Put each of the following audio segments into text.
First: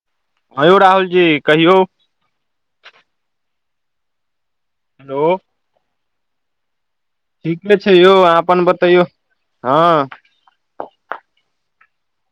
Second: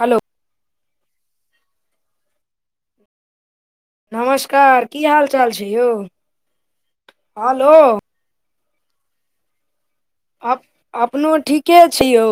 हलो, हँ यौ राहुल जी कहियौ? नमस्कार। की हाल हेलो -चाल छै यौ? हेलो ठीके छै यौ अहाँ अपन बतैयौ? हँ। अप-अपनो ठीके छी यौ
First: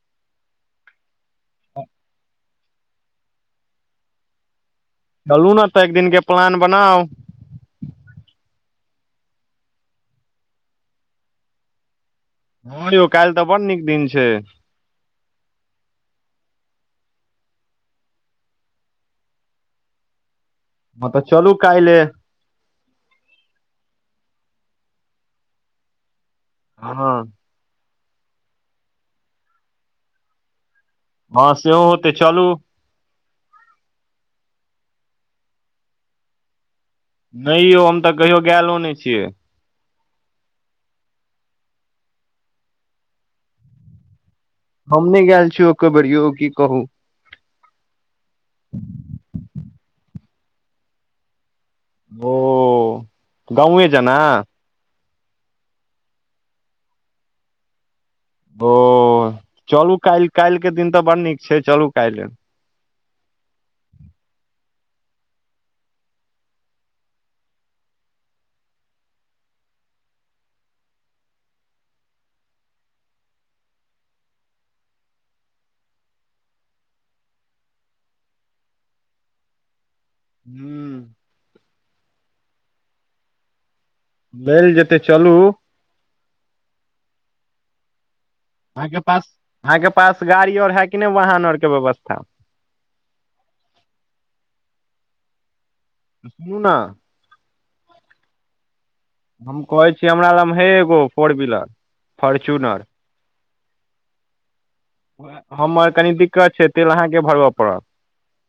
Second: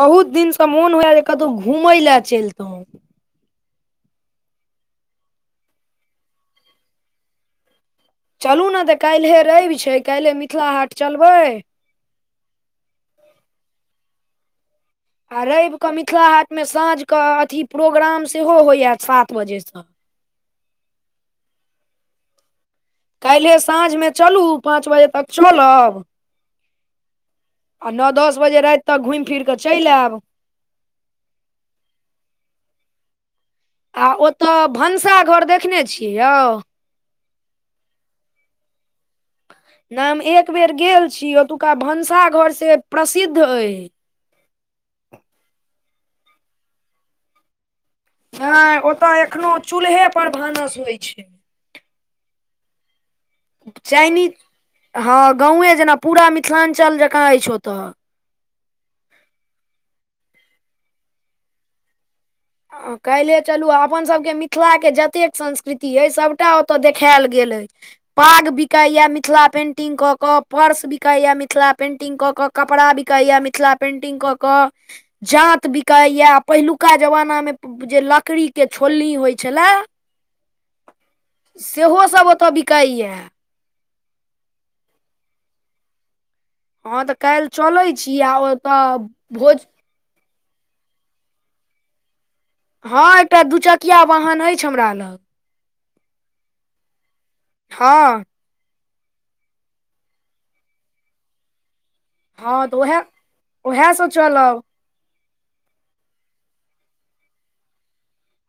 बहुत दिन स त मोन होइये कतौ घुमैय लेए चैलतौं। चलू ने तऽ एक दिन के प्लान बनाउ। चलू ने तऽ काइल्हे रैव छै काइल्हे मिथिला हाट चलबै? हँ यौ काइल्ह तऽ बड नीक दिन छै। आ रैव कऽ मिथिला हाट मे साँझ क अथी प्रोग्राम सेहो होइये सात बजे सँ हँ तऽ चलू काइल्हे। काइल्हे साँझ मे चलू पाँच बजे तक चलब। हँ। आ नौ- दस बजे राइत तक घुइम- फिर कऽ चैल आएब। हँ सेहो होतै चलू। आ ओत भनसाघर देखने छियै यौ। नै यौ हम तऽ कहियो गैलो नै छियै। नै हम एक बेर गेल छी, ओतुका भनसाघर से प्रसिद्ध अय। हम नै गैल छीय एकोबेर यौ की कहू। नै ओत एखनो चूल्हे पर भानस होइ छै। ओ। गाँवे जेना चाइनीज हँ गाँवे जेना, पूरा मिथिलाञ्चल जकाँ अछि ओतय। ओ चलू काल्ह - काल्हि के दिन तऽ बड़ नीक छै चलू काल्हे। काल्हे चलू अपन सबके मिथिलाके जतेक संस्कृति अइ सभटा ओतय देखायल गेल अइ। पाग बिकाैया मिथिला पेंटिंग कऽ क पर्स बिकैया मिथिला पेंटिंग कऽ कऽ। कपड़ा बिकाया मिथिला पेंटिंग क के, जांत बिकायया पहिलुका जमाना मे जे लकड़ी के छोलनी होइ छलै। हू। सेहो सब ओतऽ बिकाइए यै। लेल जेते चलू। हँ तऽ काल्हि चलैत छी आ ओतऽ अहांके पास भोज अहाँके पास गाड़ी आर है कि नै वाहन आर के व्यवस्था? हँ एकटा दूचकिया वाहन अछि हमरा लग। सुनू ने। हँ। हम कहै छी, हमरा लगमे हे एगो फोर व्हीलर। हँ तऽ फोर्च्युनर ओएह -ओएह स चलब। हमर कनि दिक्कत छै, तेल अहाँकेँ भरबय पड़त।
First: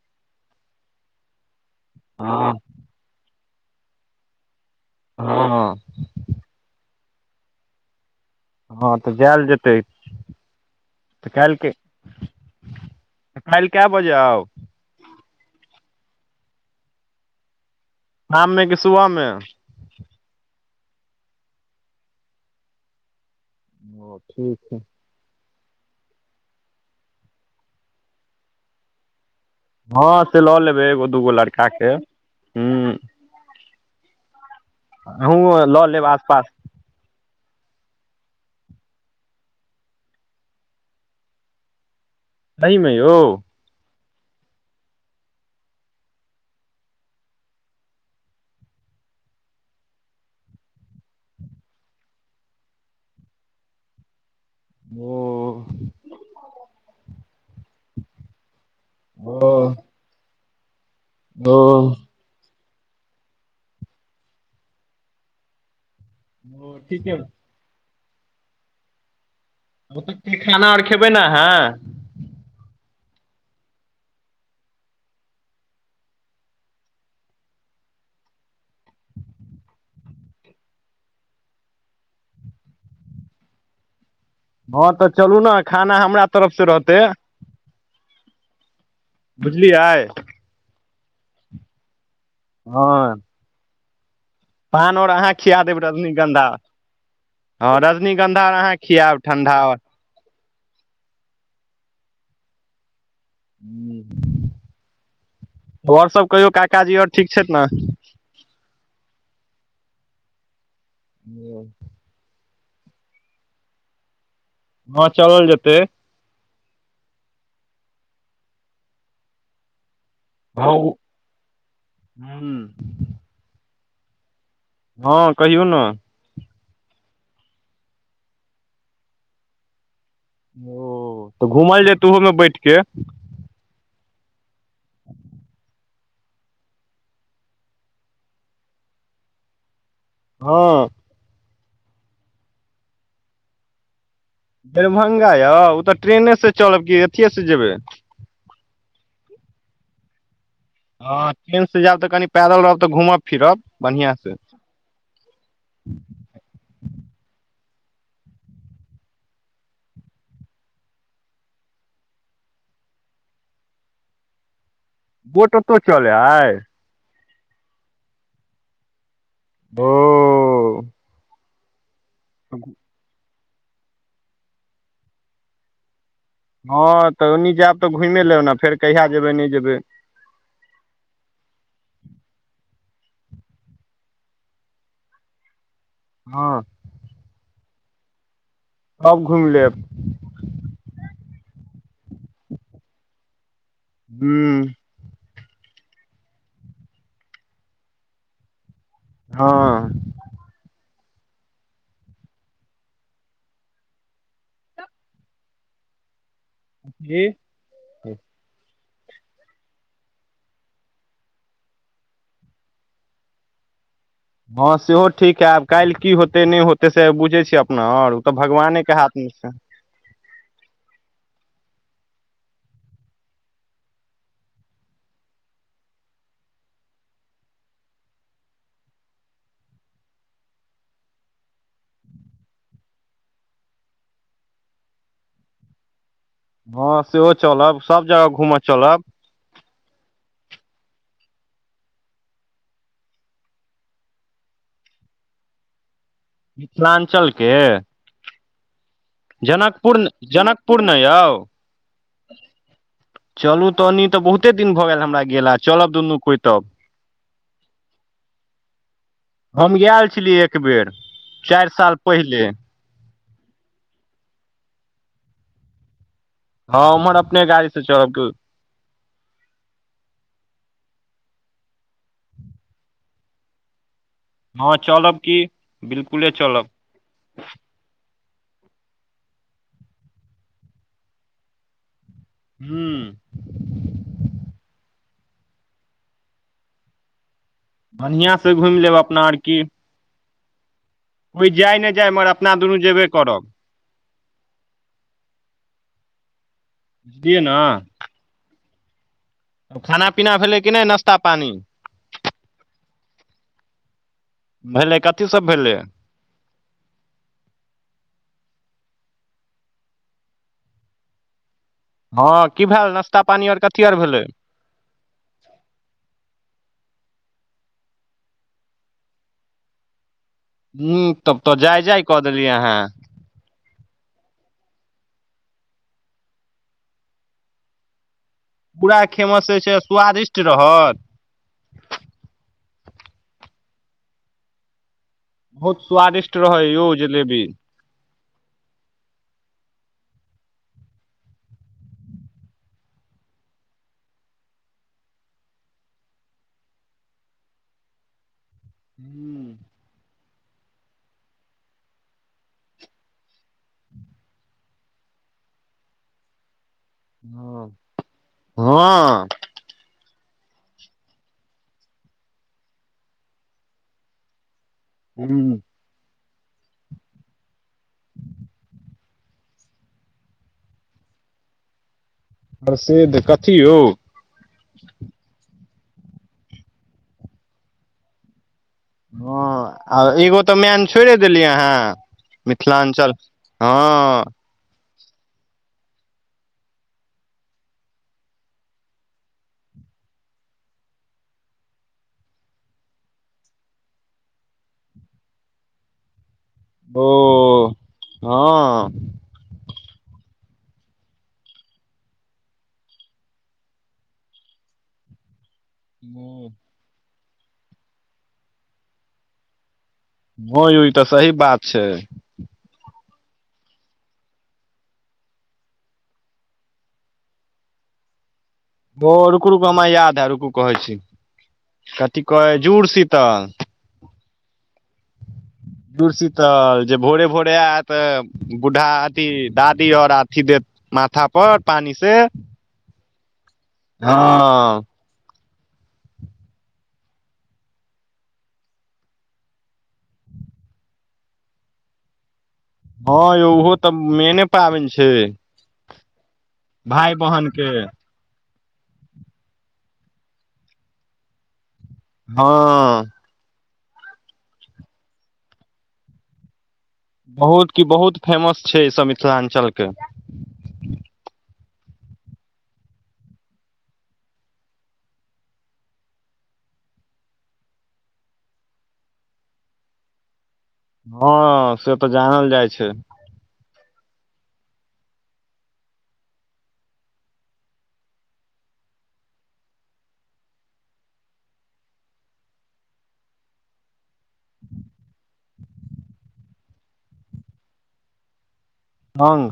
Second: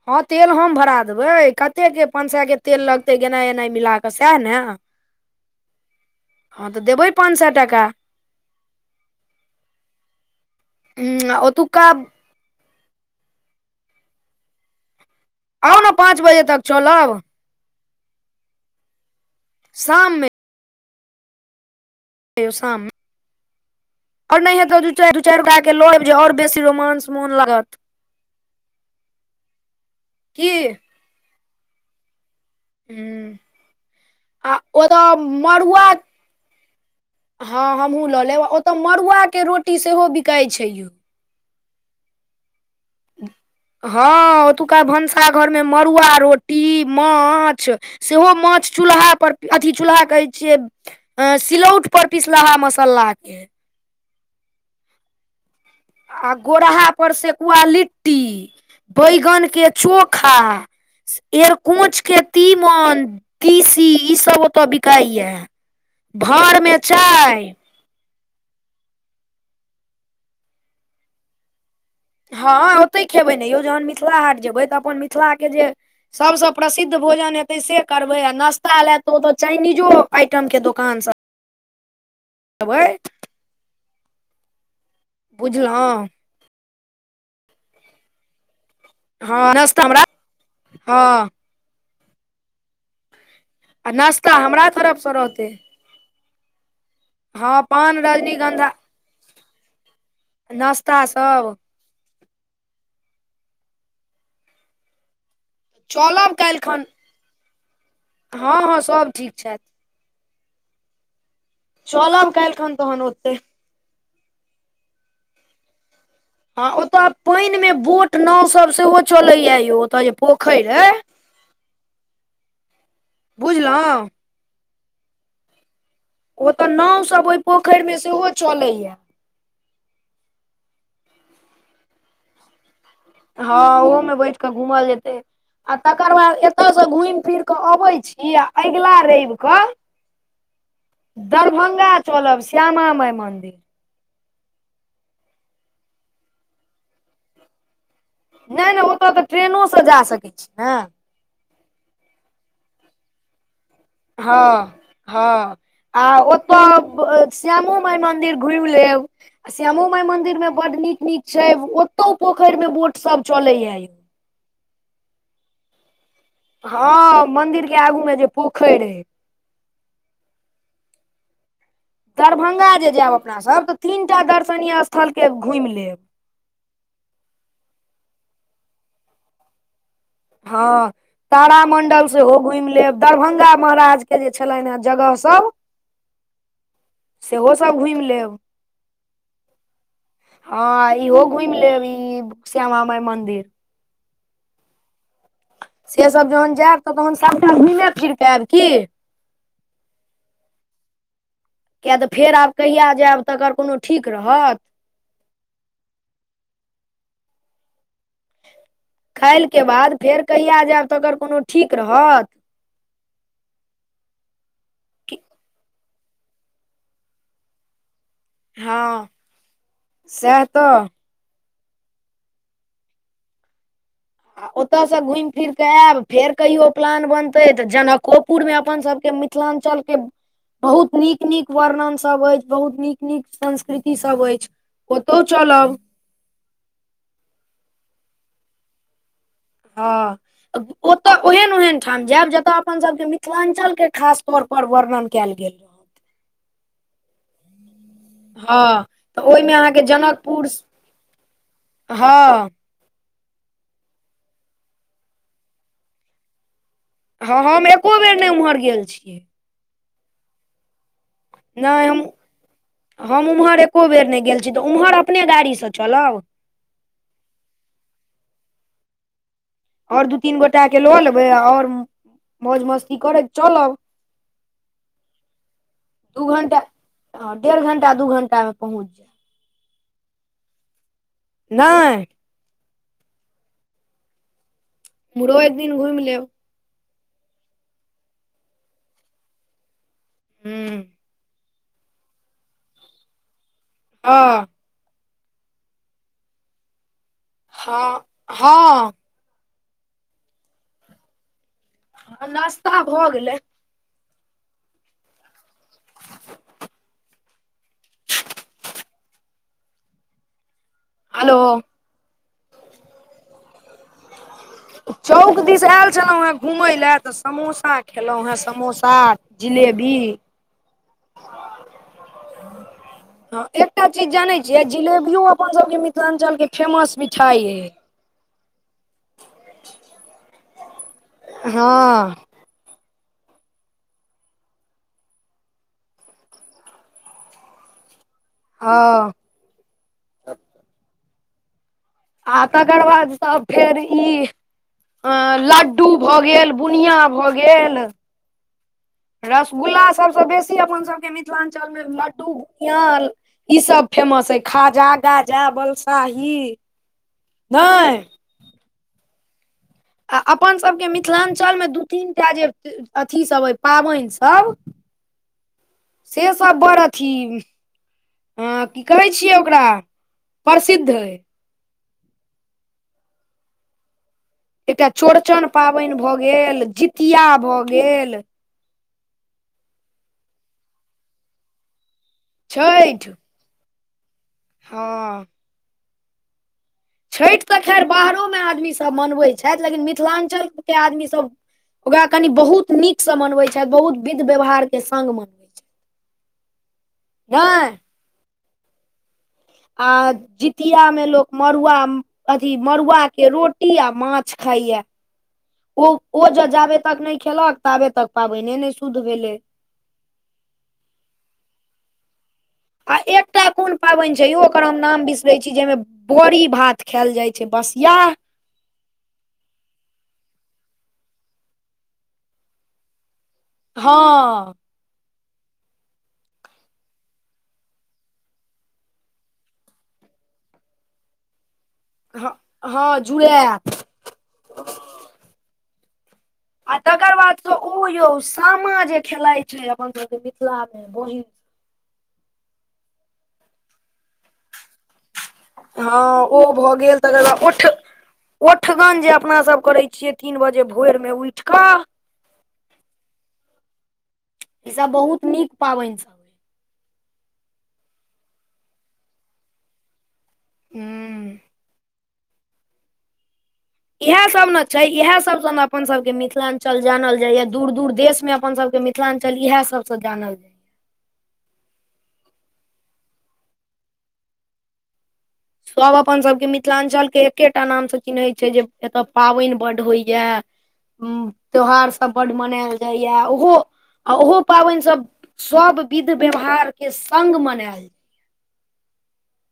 हँ तेल हम भरा देबै, कते के पाँंच सए हँ के तेल लगतै गेनाइ एनाइ मिल कऽ सएह ने। हँ हँ तऽ देबै पाँच सै टाका। हँ तऽ जायल जेतै, तऽ काल्के ओतुक्का काल्हि कै बजे आउ। आउ ने पाँच बजे तक चलब। शाम में कि सुबह में? शाम में। [inaudible] चार ओ ठीक छै दू चारि गोटाके ल आयब जे आओर बेसी रोमांस मोन लागत। हँ से की लऽ लेबै एगो दूगो लड़का के। हूं, आ ओतऽ अहूँ मड़ुआ लऽ लेब आसपास हँ हमहुँ लऽ लेब ओतय मड़ुआ के रोटी सेहो बिकाई छै यौ। सहिमे [inaudible] यौ। हँ ओतुका भनसा घर में मड़ुआ रोटी माछ सेहो माछ चूल्हा पर, अथी चूल्हा कहै छियै। सिलौट पर पिसलाहा मसाल्लाके। ओ। ओ आ गोरहा पर सेकुआ लिट्टी, बैगन के चोखा। ओ एरकोंच के तीमन, तीसी, ई सब ओतय बिकाइ या। भांरमे ओ ठीके चाय। ओत खाना आर खेबै ने अहाँ। हँ ओतै खेबै ने यौ जहन मिथिला हाट जेबै तऽ अपन मिथिलाके जे सबसँ प्रसिद्ध भोजन हेतै से करबै आ नाश्ता लै तऽ ओत चाइनीजो आइटमके दोकानसब [unintelligible] हँ तऽ चलु न खाना हमरा तरफ से रहतै हँ नास्ता हमरा बुझलियै हँ हँ आ नाश्ता हमरा तरफसँ रहतै। रजनीगंधा हँ रजनीगंधा अहाँ खियैब ठंडा नास्ता सब हु ओर सब चलब कहियौ काल्हिखन काकाजी ओर ठीक छथि ने हँ हँ सोब ठीक छैथ। [inaudible] चोलब काइलखन तहन ओतै हँ चलल जेतै हँ ओत पइन मे बोट नाव सब सेहो चलैया यौ ओत जे पोखरि हँ अए हुँ बुझलौ ह कहियो न ओतऽ नाव सब ओहि पोखरि मे सेहो चले या ओ तऽ घूमल जैते ओहोमे बैठके हँ ओहोमे बैठ कऽ घूमल जेतै आ तकर बाद एत से घूमि फिर के अबै छी आ अगिला रइब क हँ दरभंगा चलब श्यामा माई मंन्दिर दरभंगा यौ ओ तऽ ट्रेनेसँ चलब कि अथिए स जेबै नहि नहि ओतय तऽ ट्रेनोसँ जा सकै छी ने हँ ट्रेन से जैब तऽ कनि पैदल रहब तऽ घूमब फिरब बढ़िआँ से हँ हँ आ ओतऽ श्यामो माई मंन्दिर घुमि लेब आ श्यामो माई मंदिर में बड नीक-नीक छै ओतौ पोखरि में बोट सब चले या यौ बोट ओतहु चल आइ हँ मंदिर के आगू में जे पोखरि अए [unintelligible] दरभंगा जे जायब अपना सब तऽ तीन टा दर्शनीय स्थल के घुमि लेब हँ तऽ ओनी जैब तऽ घुमें लेब ने फेर कहिया जेबै नहि जेबै हँ तारामंडल सेहो घुमि लेब दरभंगा महाराज के जे छलनि हे जगह सब [inaudible] हँ सेहो सब घुमि लेब सब घुमि लेब ह इहो घुमि लेब ई श्यामा माई मंदिर [unintelligible] सेसब जहन जैब तऽ तहन सबटा घुमे फिरकऽ ऐब की हँ किये त फेर आब कहिया जेब, तकर कोनो ठीक रहत। जी खालिके बाद, फेर कहिया जेब, तकर कोनो ठीक रहत। हँ सेहो ठीक हे, आब काल्हि की होतै नहि होतै, से बुझे छिय अपना और। त भगवाने के हाथ मे छनि। सेह त। आ ओत स घुमि फिर क ऐब, फेर कहियो प्लान बनतै, त जनकोपुर मे अपन सबके मि मिथिलाञ्चल के बहुत नीक- नीक वर्णन सब अछि, बहुत नीक- नीक संस्कृति सब अछि। ओतहु चलब। हँ सेहो चलब, सभ जगह घूम चलब। हँ ओत ओहन- ओहन ठाम जेब, जतय अपनसभ के मिथिलाञ्चल के खास तौर पर वर्णन केल गेल। [inaudible] मिथिलाञ्चल के हँ त ओहिमें अहाँके जनकपुर हँ चलू त, ओनि त बहुते दिन भ गेल हमरा गेला, चलब दुनु कोइ तब। हँऽ हम एको बेर नहि ओम्हर गेल छि। हम गेल छली एक बेर। चारि नहि, साल पहिले हम- हम ओम्हर एको बेर नहि गेल छी, त ओम्हर अपने गाड़ी स चलब। हँ उम्हर अपने गाड़ी से चलब की। और दू तीन गोटा के ल लेबै और मौज मस्ती करेत चलब। हँ चलब कि बिलकुले चलब। ह डेढ़ घंटा दू घंटा मे पहुँच जे। नय। हूंउ मुरवि दिन घुमि लेब। बढ़िआँ से घुमि लेब अपना आर की। हूं कोइ जाय नहि जाय मगर अपना दुनू जेबे करब। हँऽ बुझलियै ने हँ- हँ खाना- पीना भेलै कि नहि नश्ता पानि। नाश्ता भ गेलय। भेलै कथी सब भेलै। हलो हँ की भेल, नाश्ता पानी और कथी आर भेलै। चौक दिस आयल छलहुँ हे, घुमले तऽ समोसा खेलहुँ हे समोसा। जिलेबी हुं तब त जाय जाय कऽ देलिय अहाँ। हँ एकटा चीज जाने छियै, जिलेबियो अपन सबके मिथिलाञ्चल के फेमस मिठाई अय। पूरा खेमस जे छै स्वादिष्ट रहत हँ बहुत स्वादिष्ट रहै यौ जिलेबी। हँ आ तकर बाद स फेर ई अ लड्डू भ गेल, बुनिया भ गेल हूँ रसगुल्ला सभसँ बेसी अपन सभके मिथिलाञ्चलमे लड्डू भुनिया ईसभ फेमस हइ खाजा, गाजा, बलसाही। ह नहि हँ। आ अपन सबके मिथिलांचल मे दू तीन टा जे अथीसभ अइ पाबनिसभ हू से सब बड़ अथी ह की कहै छियै ओकरा प्रसिद्धय। प्रसिद्ध कथी यौ? एकटा चौड़चन पाबनि भऽ गेल जितिया भऽ गेल। हँ आ एगो तऽ मैन छोड़िे देलियै हँ छठि मिथिलाञ्चल हँ हँ छठि तऽ खैर बाहरोमे आदमीसभ मनबै छथि लेकिन मिथिलाञ्चलके आदमीसभ ओकरा कनि बहुत नीक से मनवे छ बहुत विध व्यवहार के संगग मने ओ [unintelligible] हँ हँ आ जितिया मे लोक मड़ुआ अथी मड़ुआ के रोटी आ माछ खाइया। ओ ओ ज जाबे तक नहि खेलक ताबे तक पाबनि नहि शुद्ध भेले। ह ई तऽ सही बात छै। आ एकटा कोन पाबनि छै यो ओकर हम नाम बिसरै छी जाहिमे बड़ी भात खायल जाइत छै बसिया। ओ रुकु रुकु हमरा याद है रुकु कहै छी कथी कह जुड़ शीतल। हँ जुरसीतल जे भोरे भोरे आयत बूढ़ा अथी दादी आओर अथी देत माथा पर पानी से हँ जुडैत। हँ आ तकर बाद से ओ यौ सामा जे खेलाइ छै अपन सभके मिथिला मे बहिन हँ यौ ओहो तऽ मेने पाबनि छै। हँ ओ भऽ गेल भाय तकर बाद बहन उठ के ओठगन जे अपना सब करे छियै तीन बजे भोर मे उठ कऽ हँ ई सब बहुत नीक पाबनि सब अइ बहुत की बहुत फेमस छै ईसभ मिथिलाञ्चलके। हूँ इएहे सब ने छै इएहे सब सब ने अपन सब के मिथिलां्चल जानल जाया दूर दूर देश में अपन सब के मि मिथिलां्चल इएह सब से जानल जाय। हँ से तऽ जानल जाइ छै। सभ अपनसभके मिथिलाञ्चलके एके टा नामसँ चिन्हैत छै जे एतय पाबनि बड्ड होइए। त्यौहारसभ बड्ड मनायल जाइए ओहो आ ओहो पाबनिसभ सभ विध व्यवहार के संग मनायल। अंग।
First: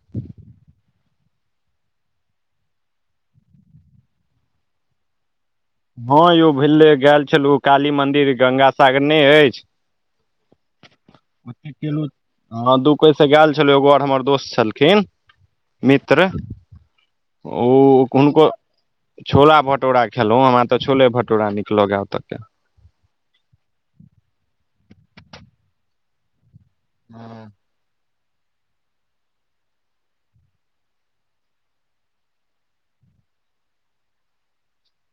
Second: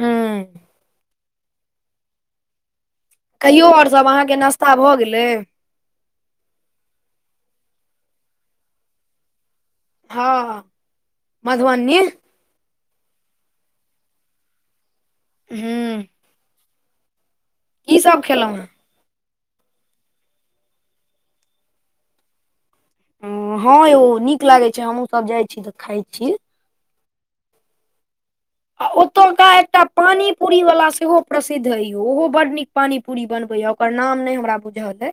ऊं। कहियो और सब अहाँके नास्ता भऽ गेलै। हां यौ भेलै गैल छलो काली मंन्दिर गंगा सागर नै अछि। हाॅं। हां दु कोय स गैल छलो एगो और हमर दोस्त छलखिन। हूँ मित्र, ओ की सब हुनको। खेलहुँ छोला भटोरा खेलों हमरा तऽ छोले भटोरा निक लगैय ओतय के। हां यौ निक लागे छै हमहुँ सब जाय छी तऽ खाय छी। हां। आ ओतुका एकटा पानी पुरी वला सेहो प्रसिद्ध हय यौ ओहो बड निक। पानी पुरी बनबै या ओकर नाम नै हमरा बुझल ये।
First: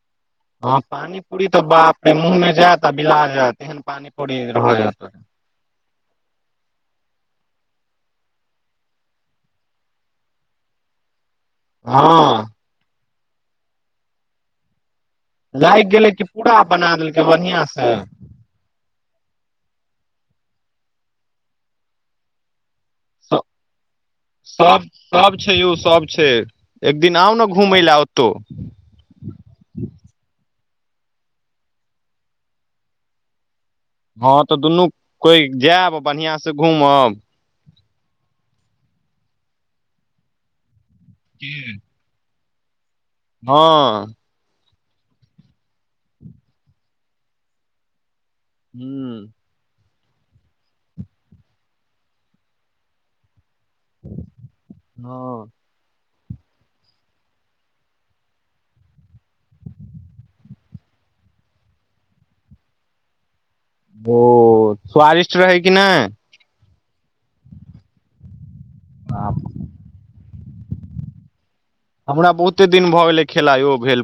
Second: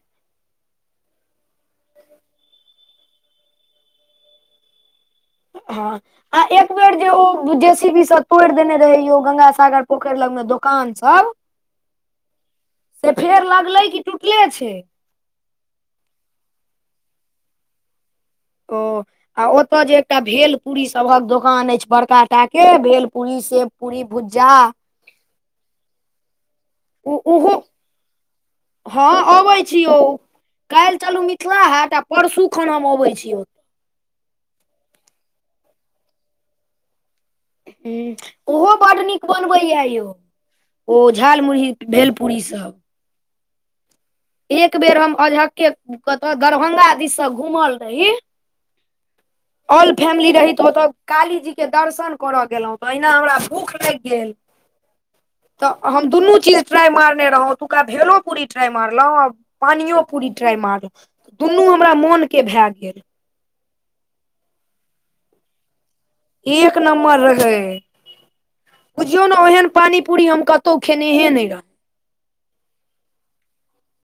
हाॅं पानी पुरी तऽ बापरे मुॅंह में जायत आ बिला जायत एहन पानी पुरी रोहै ओत के। हाॅं। आ एक बेर जे ओ जेसीबी सऽ तोइर देने रहैयो गंगा सागर पोखैर लग मे दु। कान सब। हाॅं। से फेर लगलै कि टूटले छै। लाइग गेलै कि पुरा बना देलकै बढ़ियां स। ओ आ ओतऽ जे एकटा भेल पुरी सभहक दोकान अइछ बड़का टा के भेल। पूरी सेब पूरी भुज्जा। सब सब छै यौ सब छै एक दिन आउ न घुमय लए ओतौ। हाॅं अबै छी यो कैइल चलु मिथला हाट आ परसु खन हम अबै छी। हाॅं तऽ दुनू कोय जैब बढ़िआँ सँ घूमब। ओहो बड़ निक बनबैया यौ ओ। झाल मुरही भेलपुरी सब। हाॅं। एक बेर हम अझक्के कतऽ दरभंगा दिस सऽ घूमल रही। हुं। ऑल फैमिली रही तऽ ओतऽ कालीजी के दर्शन करऽ गेलौं तऽ अहिना हमरा भूख। लैग गेल। हँ तऽ हम दुनू चीज ट्राय मारने रहौं ओतुका भेलो पूरी ट्राय मार। लौं पानियो पुरी ट्राय मारलौ दुनू हमरा मोन के भैए गेल। ओ स्वादिष्ट रहै कि नै। एक नम्बर रहै बुझियौ न ओहेन। पानी पुरी हम कतौ खेनेहे नै रह। हमरा बहुते दिन भऽ गेलै खैला यौ भेल।